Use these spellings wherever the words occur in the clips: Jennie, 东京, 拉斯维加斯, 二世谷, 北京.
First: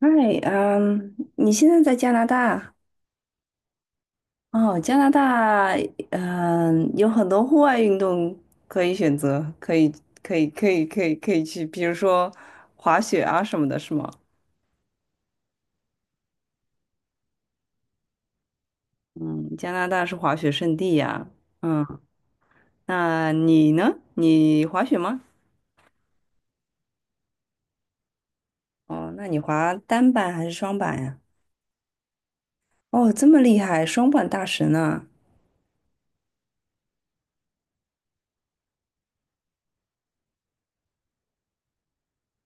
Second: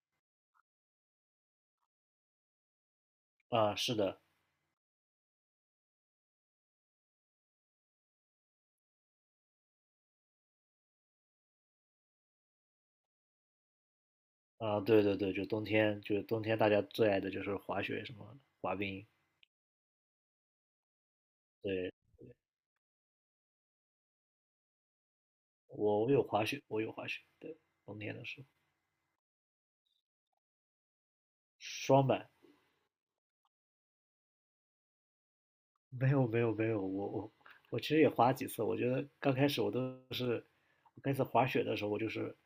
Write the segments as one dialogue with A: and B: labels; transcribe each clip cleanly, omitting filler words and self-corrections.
A: 嗨，你现在在加拿大？
B: 啊，是的。
A: 哦，加拿大，有很多户外运动可以选择，可以去，比如说滑雪啊什么的，是吗？
B: 对对对，就是冬天大家最爱的就是滑雪什么的滑冰。
A: 嗯，加拿大是滑雪圣地呀。嗯，
B: 对。
A: 那你呢？你滑雪吗？
B: 我有滑雪，对。冬天的时候，
A: 哦，那你滑单板还是双板呀？
B: 双板。
A: 哦，这么厉害，双板大神呢？
B: 没有没有没有，我其实也滑几次。我觉得刚开始我都是，我开始滑雪的时候，我就是，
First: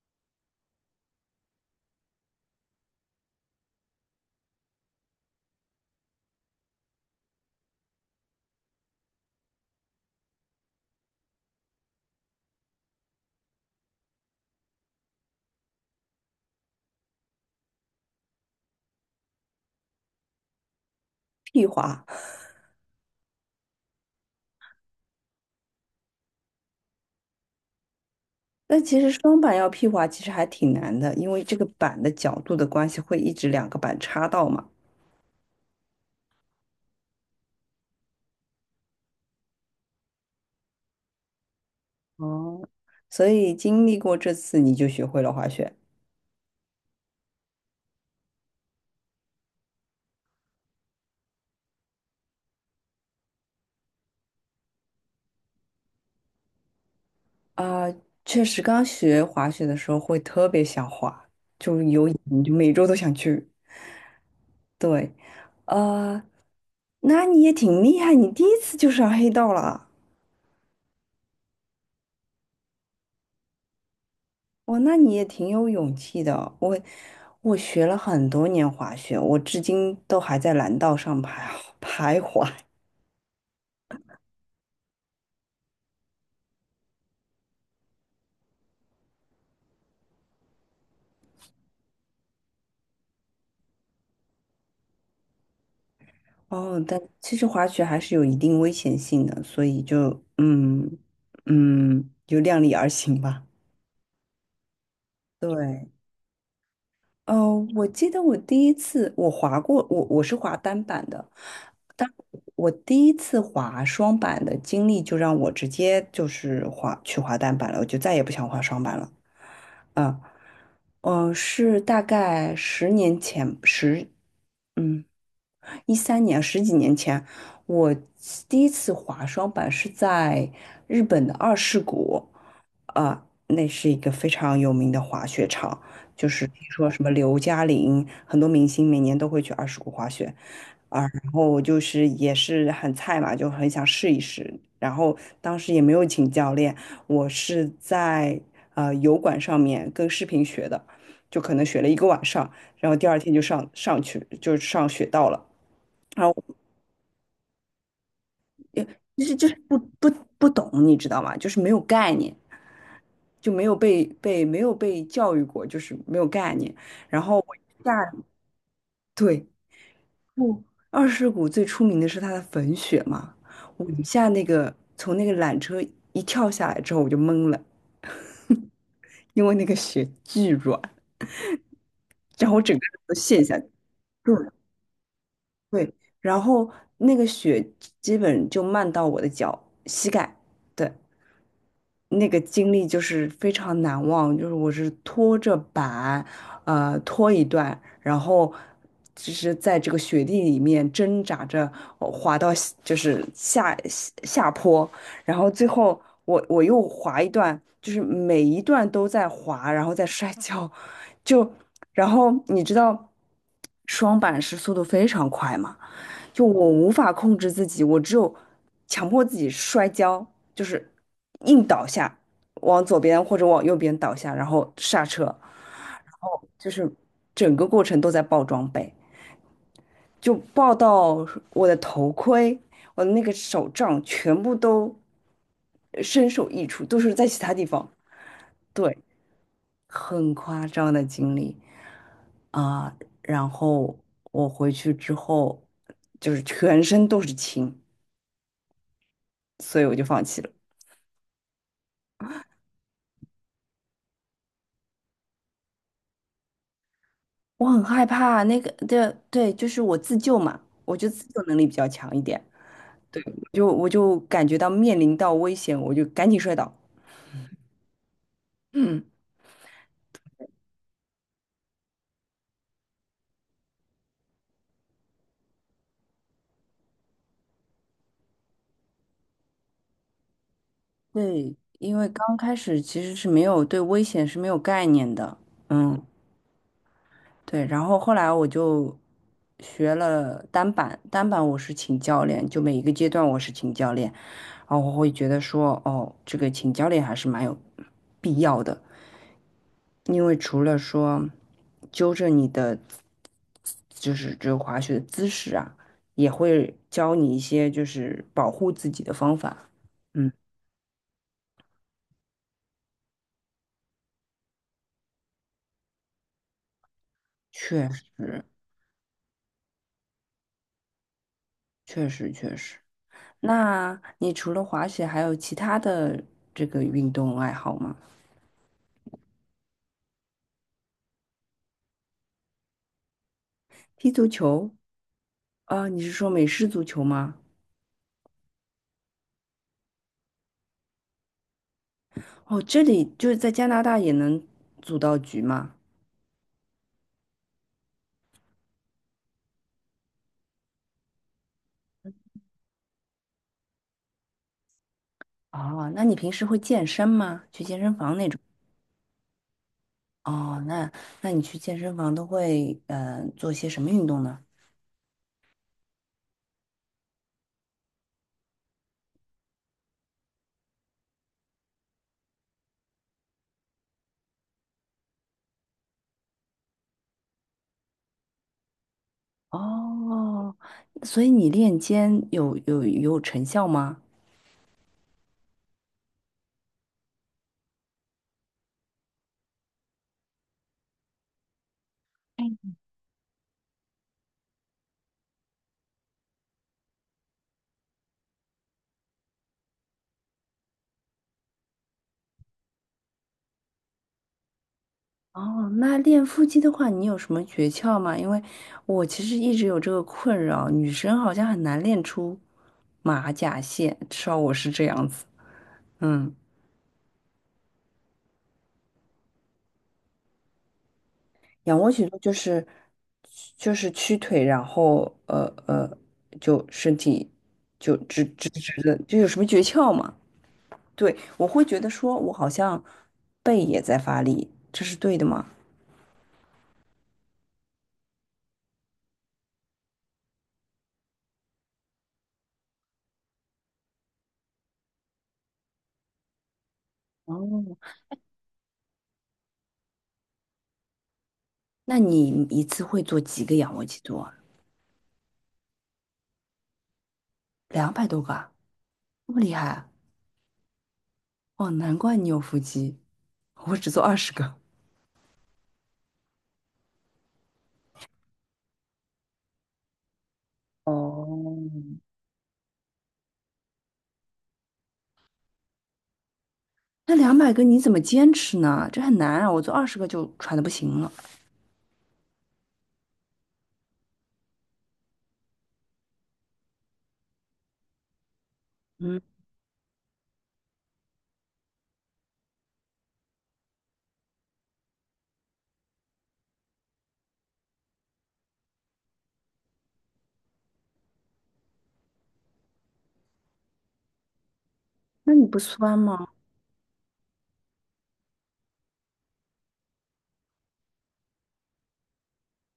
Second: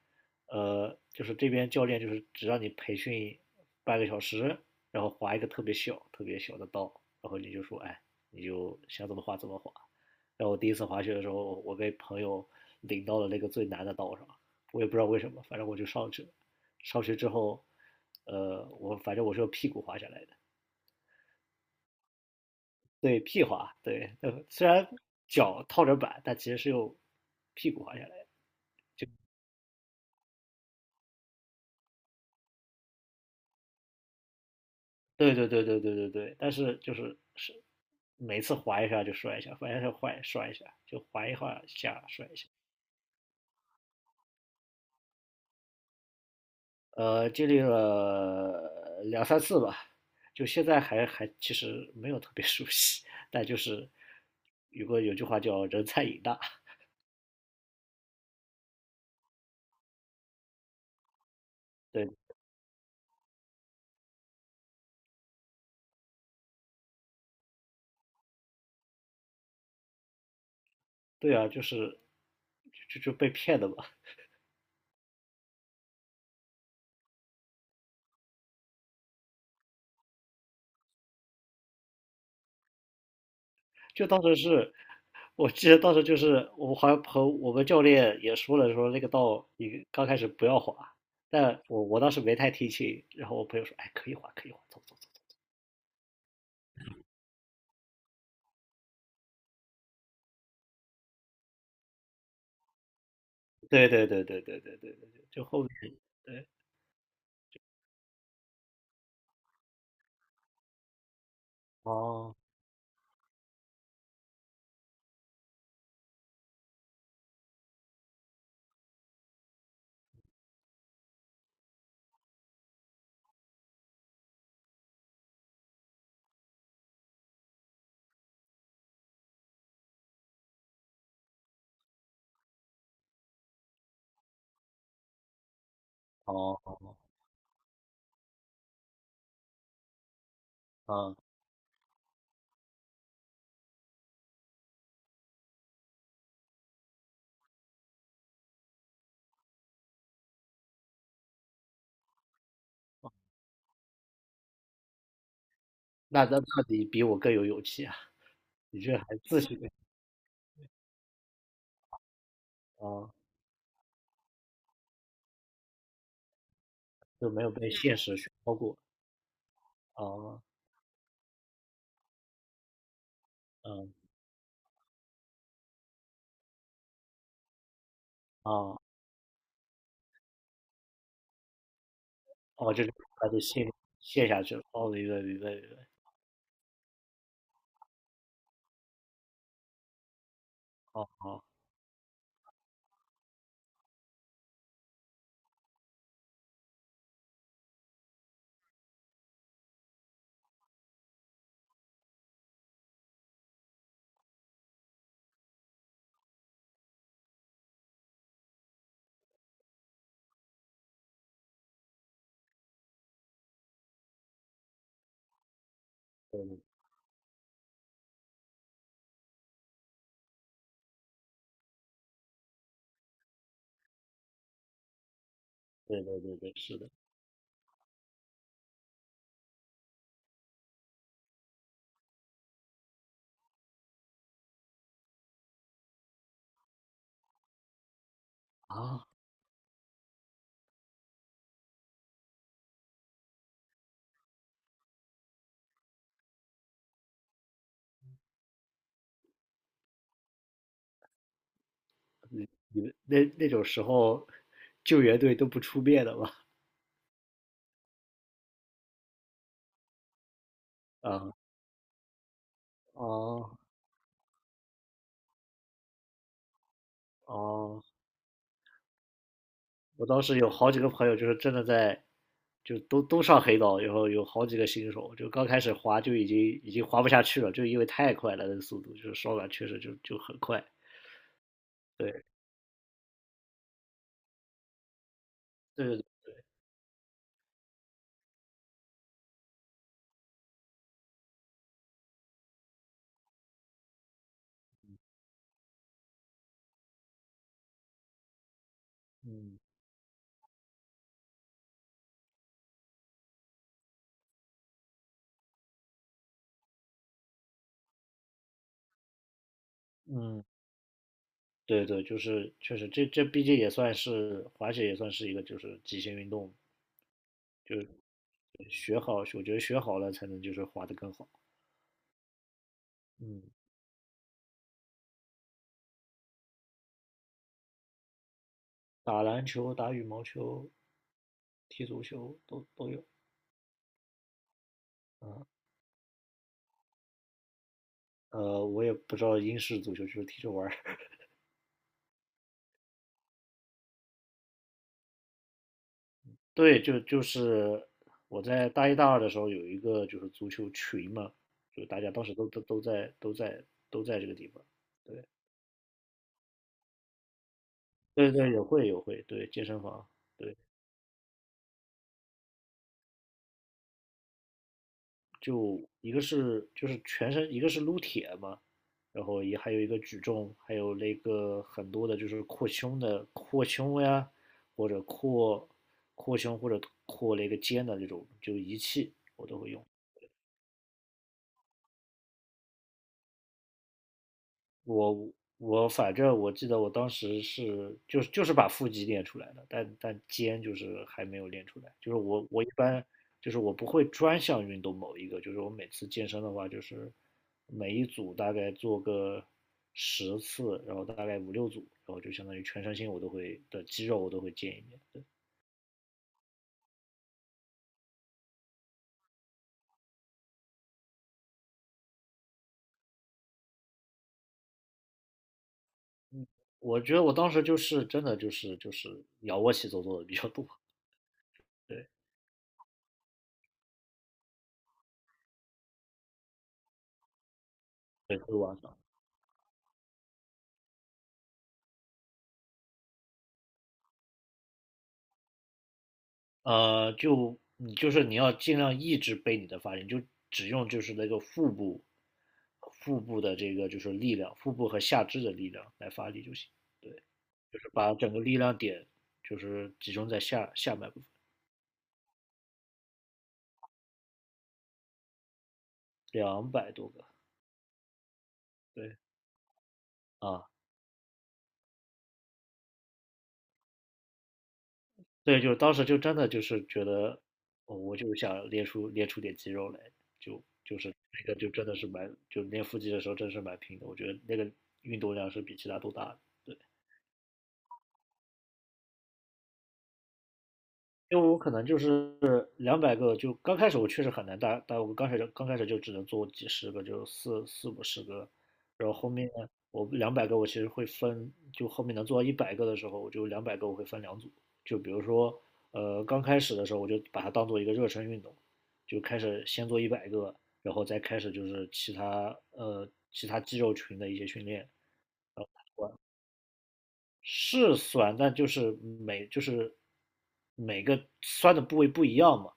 B: 就是这边教练就是只让你培训半个小时，然后滑一个特别小特别小的道，然后你就说，哎，你就想怎么滑怎么滑。然后我第一次滑雪的时候，我被朋友领到了那个最难的道上，我也不知道为什么，反正我就上去了。上去之后，我反正我是用屁股滑下来的。
A: 屁滑。
B: 对，屁滑。对，虽然脚套着板，但其实是用屁股滑下来的。
A: 但其实双板要屁滑其实还挺难的，因为这个板的角度的关系会一直两个板插到嘛。
B: 对对对对对对对，但是就是每次滑一下就摔一下，反正下坏摔一下，就滑一滑下摔一下。
A: 哦，所以经历过这次，你就学会了滑雪
B: 经历了两三次吧，就现在还其实没有特别 熟悉，但就是有个有句话叫"人菜瘾大"。
A: 啊。确实，刚学滑雪的时候会特别想滑，就有瘾，
B: 对，
A: 就每周都想去。对，呃，那你也挺厉害，你第一次就上黑道了啊。
B: 对啊，就是就被骗的嘛。
A: 哇，那你也挺有勇气的。我学了很多年滑雪，我至今都还在蓝道上徘 徘徊。
B: 就当时是，我记得当时就是我好像和我们教练也说了，说那个道你刚开始不要滑，但我当时没太听清，然后我朋友说，哎，可以滑，可以滑，走走走。
A: 哦，但其实滑雪还是有一定危险性的，所以就嗯嗯，就量力而行吧。
B: 对对对对对对对对对，就后面。
A: 对，
B: 对。
A: 哦，我记得我第一次我滑过，我是滑单板的，但
B: 哦
A: 我第一次滑双板的经历就让我直接就是滑去滑单板了，我就再也不想滑双板了。嗯，是大概10年前，嗯13年，十几年前，我第一次滑双板是在日本的二世谷。啊、那是一个非常有名的滑雪场，就是听
B: 哦
A: 说
B: 哦。
A: 什么刘嘉玲，很多明星每年都会去二世谷滑雪啊。
B: 啊，
A: 然后我就是也是很菜嘛，就很想试一试。然后当时也没有请教练，我是在油管上面跟视频学的，就可能学了一个晚上，然后第二天就上去就上雪道了。
B: 那
A: 啊，
B: 那那你比我更有勇气啊。你这还
A: 就是
B: 自
A: 就是
B: 学
A: 不不不懂，你知道吗？就是没有概念，
B: 啊。
A: 就没有被教育过，就是没有概念。然
B: 就
A: 后
B: 没有
A: 我一
B: 被
A: 下
B: 现实熏陶过
A: 对，
B: 啊。
A: 不，二世谷最出名的是它的粉雪嘛，
B: 嗯。
A: 我一下那个从那个缆车一跳下来之后，我就懵了。
B: 啊。
A: 因为那个雪巨软，然后我
B: 哦，
A: 整个
B: 就是
A: 人都
B: 把你
A: 陷下
B: 陷
A: 去。
B: 陷
A: 对
B: 下去了。哦，明白明白明白。
A: 对，然后那个雪基本就漫到我的脚膝盖。对。
B: 哦哦。
A: 那个经历就是非常难忘，就是我是拖着板，拖一段，然后就是在这个雪地里面挣扎着滑到下就是下下下坡。然后最后我又滑一段，就是每一段都在滑，然后在摔跤，就然后你知道双板是速度非常快嘛。就
B: 对
A: 我无法控制自己，我只有强迫自己摔跤，就是硬倒下，往左边或者往右边倒下，然后刹车，然
B: 对对对
A: 后
B: 对，
A: 就
B: 是的。
A: 是整个过程都在爆装备，就爆到我的头盔、我的那个手杖全部都身首异处，都是在其他地方，对，
B: 啊，
A: 很夸张的经历啊。然后我回去之后就是全身都是青。所以我就放弃了。
B: 你们那种时候，救援队都不出面的吗？
A: 我很害怕那个，对对，就是我自救嘛，我就 自
B: 啊。
A: 救能力比较强一点，
B: 哦
A: 就我就感觉到面临到危险，我就赶紧摔倒。
B: 哦。
A: 嗯，
B: 我当时有好几个朋友，就是真的在，就都上黑道，然后有好几个新手，就刚开始滑就已经滑不下去了，就因为太快了，那个速度就是手感确实就很快。
A: 对，因为
B: 对
A: 刚开始其实是没有对危险是没有概念的。
B: 对
A: 嗯，
B: 对。
A: 对，然后后来我就学了单板，单板我是请教练，就每一个阶段我是请教练，然后我会觉得说，哦，这个请教练还是蛮有必要的。
B: 嗯
A: 因为除了说纠正你的，就是这个滑雪的姿势啊，也会教你一些就是保护自己的方法。嗯，
B: 嗯。对对，就是确实，这毕竟也算是滑雪，也算是一个就是极限运动，
A: 确实，
B: 学好，我觉得学好了才能就是滑得更好。
A: 确实，确实。
B: 嗯。
A: 那你除了滑雪，还有其他的这个运动爱好吗？
B: 打篮球、打羽毛球、踢足球都有。
A: 踢足球？
B: 嗯。
A: 啊，你是说美式足球吗？
B: 我也不知道英式足球就是踢着玩儿。
A: 哦，这里就是在加拿大也能组到局吗？
B: 对，就是我在大一大二的时候有一个就是足球群嘛，就大家当时都在这个地方。对
A: 哦，那你平时会健身吗？去健身房那
B: 对
A: 种？
B: 对，有会有会，对健身房。对。
A: 哦，那那你去健身房都会做些什么运动呢？
B: 就一个是就是全身，一个是撸铁嘛，然后也还有一个举重，还有那个很多的就是扩胸呀，或者扩胸或者扩那个肩的这种就仪器我都会用。
A: 哦，所以你练肩有成效吗？
B: 我我反正我记得我当时是就是把腹肌练出来的，但肩就是还没有练出来。就是我一般就是我不会专项运动某一个，就是我每次健身的话，就是每一组大概做个10次，然后大概五六组，然后就相当于全身心我都会的肌肉我都会见一遍。对。
A: 哦，那练腹肌的话，你有什么诀窍吗？因为我其实一直有这个困扰，女生好像很难练出马甲线，至少我是这样子。嗯，
B: 我觉得我当时就是真的就是仰卧起坐做的比较多。
A: 仰卧起
B: 对
A: 坐就是屈腿，然后就身体就直
B: 对，
A: 直
B: 会往
A: 直
B: 上。
A: 的，就有什么诀窍吗？对，我会觉得说，我好像背也在发力，这是对的吗？
B: 就你就是你要尽量抑制背你的发力，你就只用就是那个腹部，腹部的这个就是力量，腹部和下肢的力量来发力就行。对，
A: 哦，
B: 就是把整个力量点就是集中在下半部分。
A: 那你一次会做几个仰卧起坐啊？
B: 200多个。
A: 200多个啊？
B: 对
A: 这么厉害啊！
B: 啊。
A: 哦，难怪你有腹肌，我只做二十个。
B: 对，就是当时就真的就是觉得，哦我就想练出点肌肉来，就是那个
A: 哦，
B: 就真的是蛮就练腹肌的时候真是蛮拼的，我觉得那个运动量是比其他都大的。对。
A: 那200个你怎么坚持呢？这很难啊，我做二十个就喘的不行了。
B: 因为我可能就是两百个，就刚开始我确实很难打但我刚开始就只能做几十个，就四五十个，然后
A: 嗯，
B: 后面我两百个我其实会分，就后面能做到一百个的时候，我就两百个我会分两组，就比如说刚开始的时候我就把它当做一个热身运动，就开始先做一百个，然后再开始就是其他肌肉群的一些训练。
A: 那你不酸吗？
B: 是酸，但就是每个酸的部位不一样嘛。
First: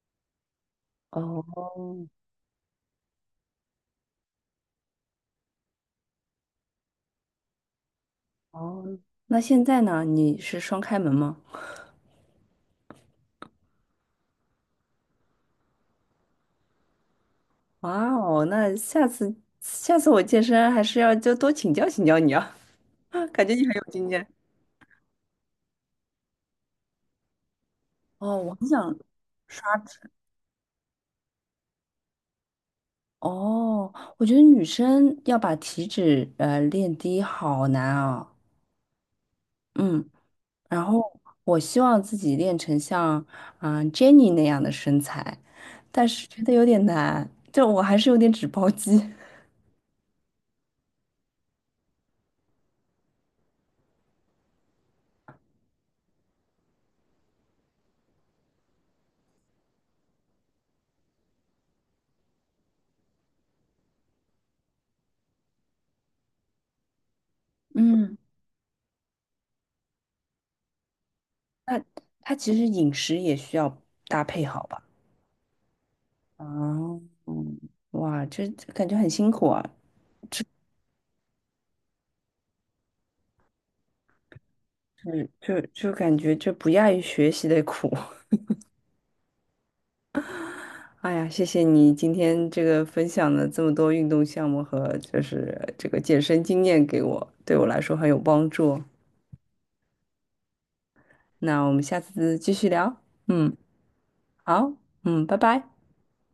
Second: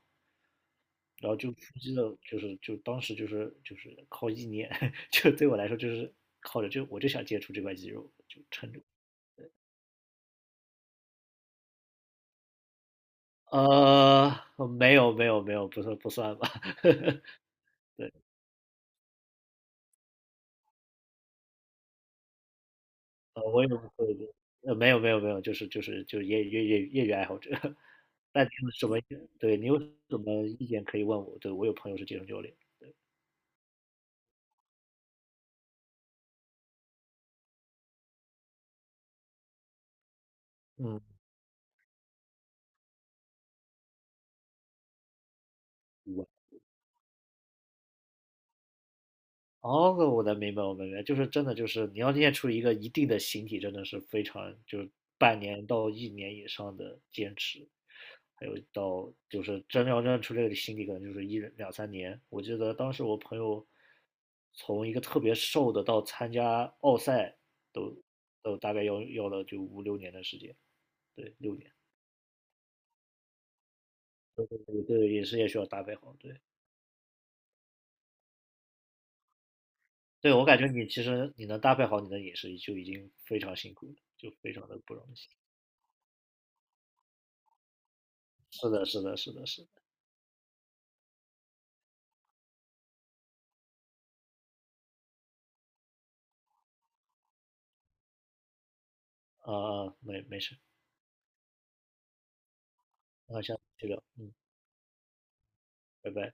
B: 然后
A: 哦
B: 就腹肌的，就是当时就是靠意念，就对我来说就是靠着就我就想接触这块肌肉，就撑着。
A: 哦，那现在呢？你是双开门吗？
B: 呃，没有没有没有，不算不算吧。
A: 哇
B: 对，
A: 哦，那下次我健身还是要就多请教请教你啊。感觉
B: 我
A: 你
B: 也
A: 很
B: 不
A: 有经
B: 会的。
A: 验。
B: 没有没有没有，就是就是业余爱好者。
A: 哦，
B: 那你
A: 我很
B: 有什
A: 想
B: 么？对你
A: 刷
B: 有
A: 脂。
B: 什么意见可以问我？对我有朋友是健身教练。
A: 哦，我觉得女生要把体脂练低好难啊。嗯，然
B: 嗯。
A: 后我希望自己练成像Jennie 那样的身材，但是觉得有点难，就我还是有点脂包肌。
B: 哦，我能明白，我明白，就是真的，就是你要练出一个一定的形体，真的是非常，就是半年到一年以上的坚持，还有到就是真要练出这个形体，可能就是一两三年。我记得当时我朋友从一个特别瘦的到参加奥赛 都
A: 嗯，
B: 都大概要了就五六年的时间。对，六年。
A: 那它其实饮食也需要搭配
B: 对，
A: 好吧？
B: 对饮食也需要搭配好。对，
A: 啊，嗯，哇，这感觉很辛苦啊，
B: 对我感觉你其实你能搭配好你的饮食就已经非常辛苦了，就非常的不容易。
A: 就感觉这不亚于学习的苦。
B: 是的，是的，是的，是的。
A: 哎呀，谢谢你今天这个分享的这么多运动项目和就是这个健身经验给我，对我来说很有帮助。
B: 啊啊，没事，
A: 那我们下次继续聊。
B: 那
A: 嗯，
B: 下次再聊。嗯。
A: 好，嗯，拜拜。
B: 拜拜。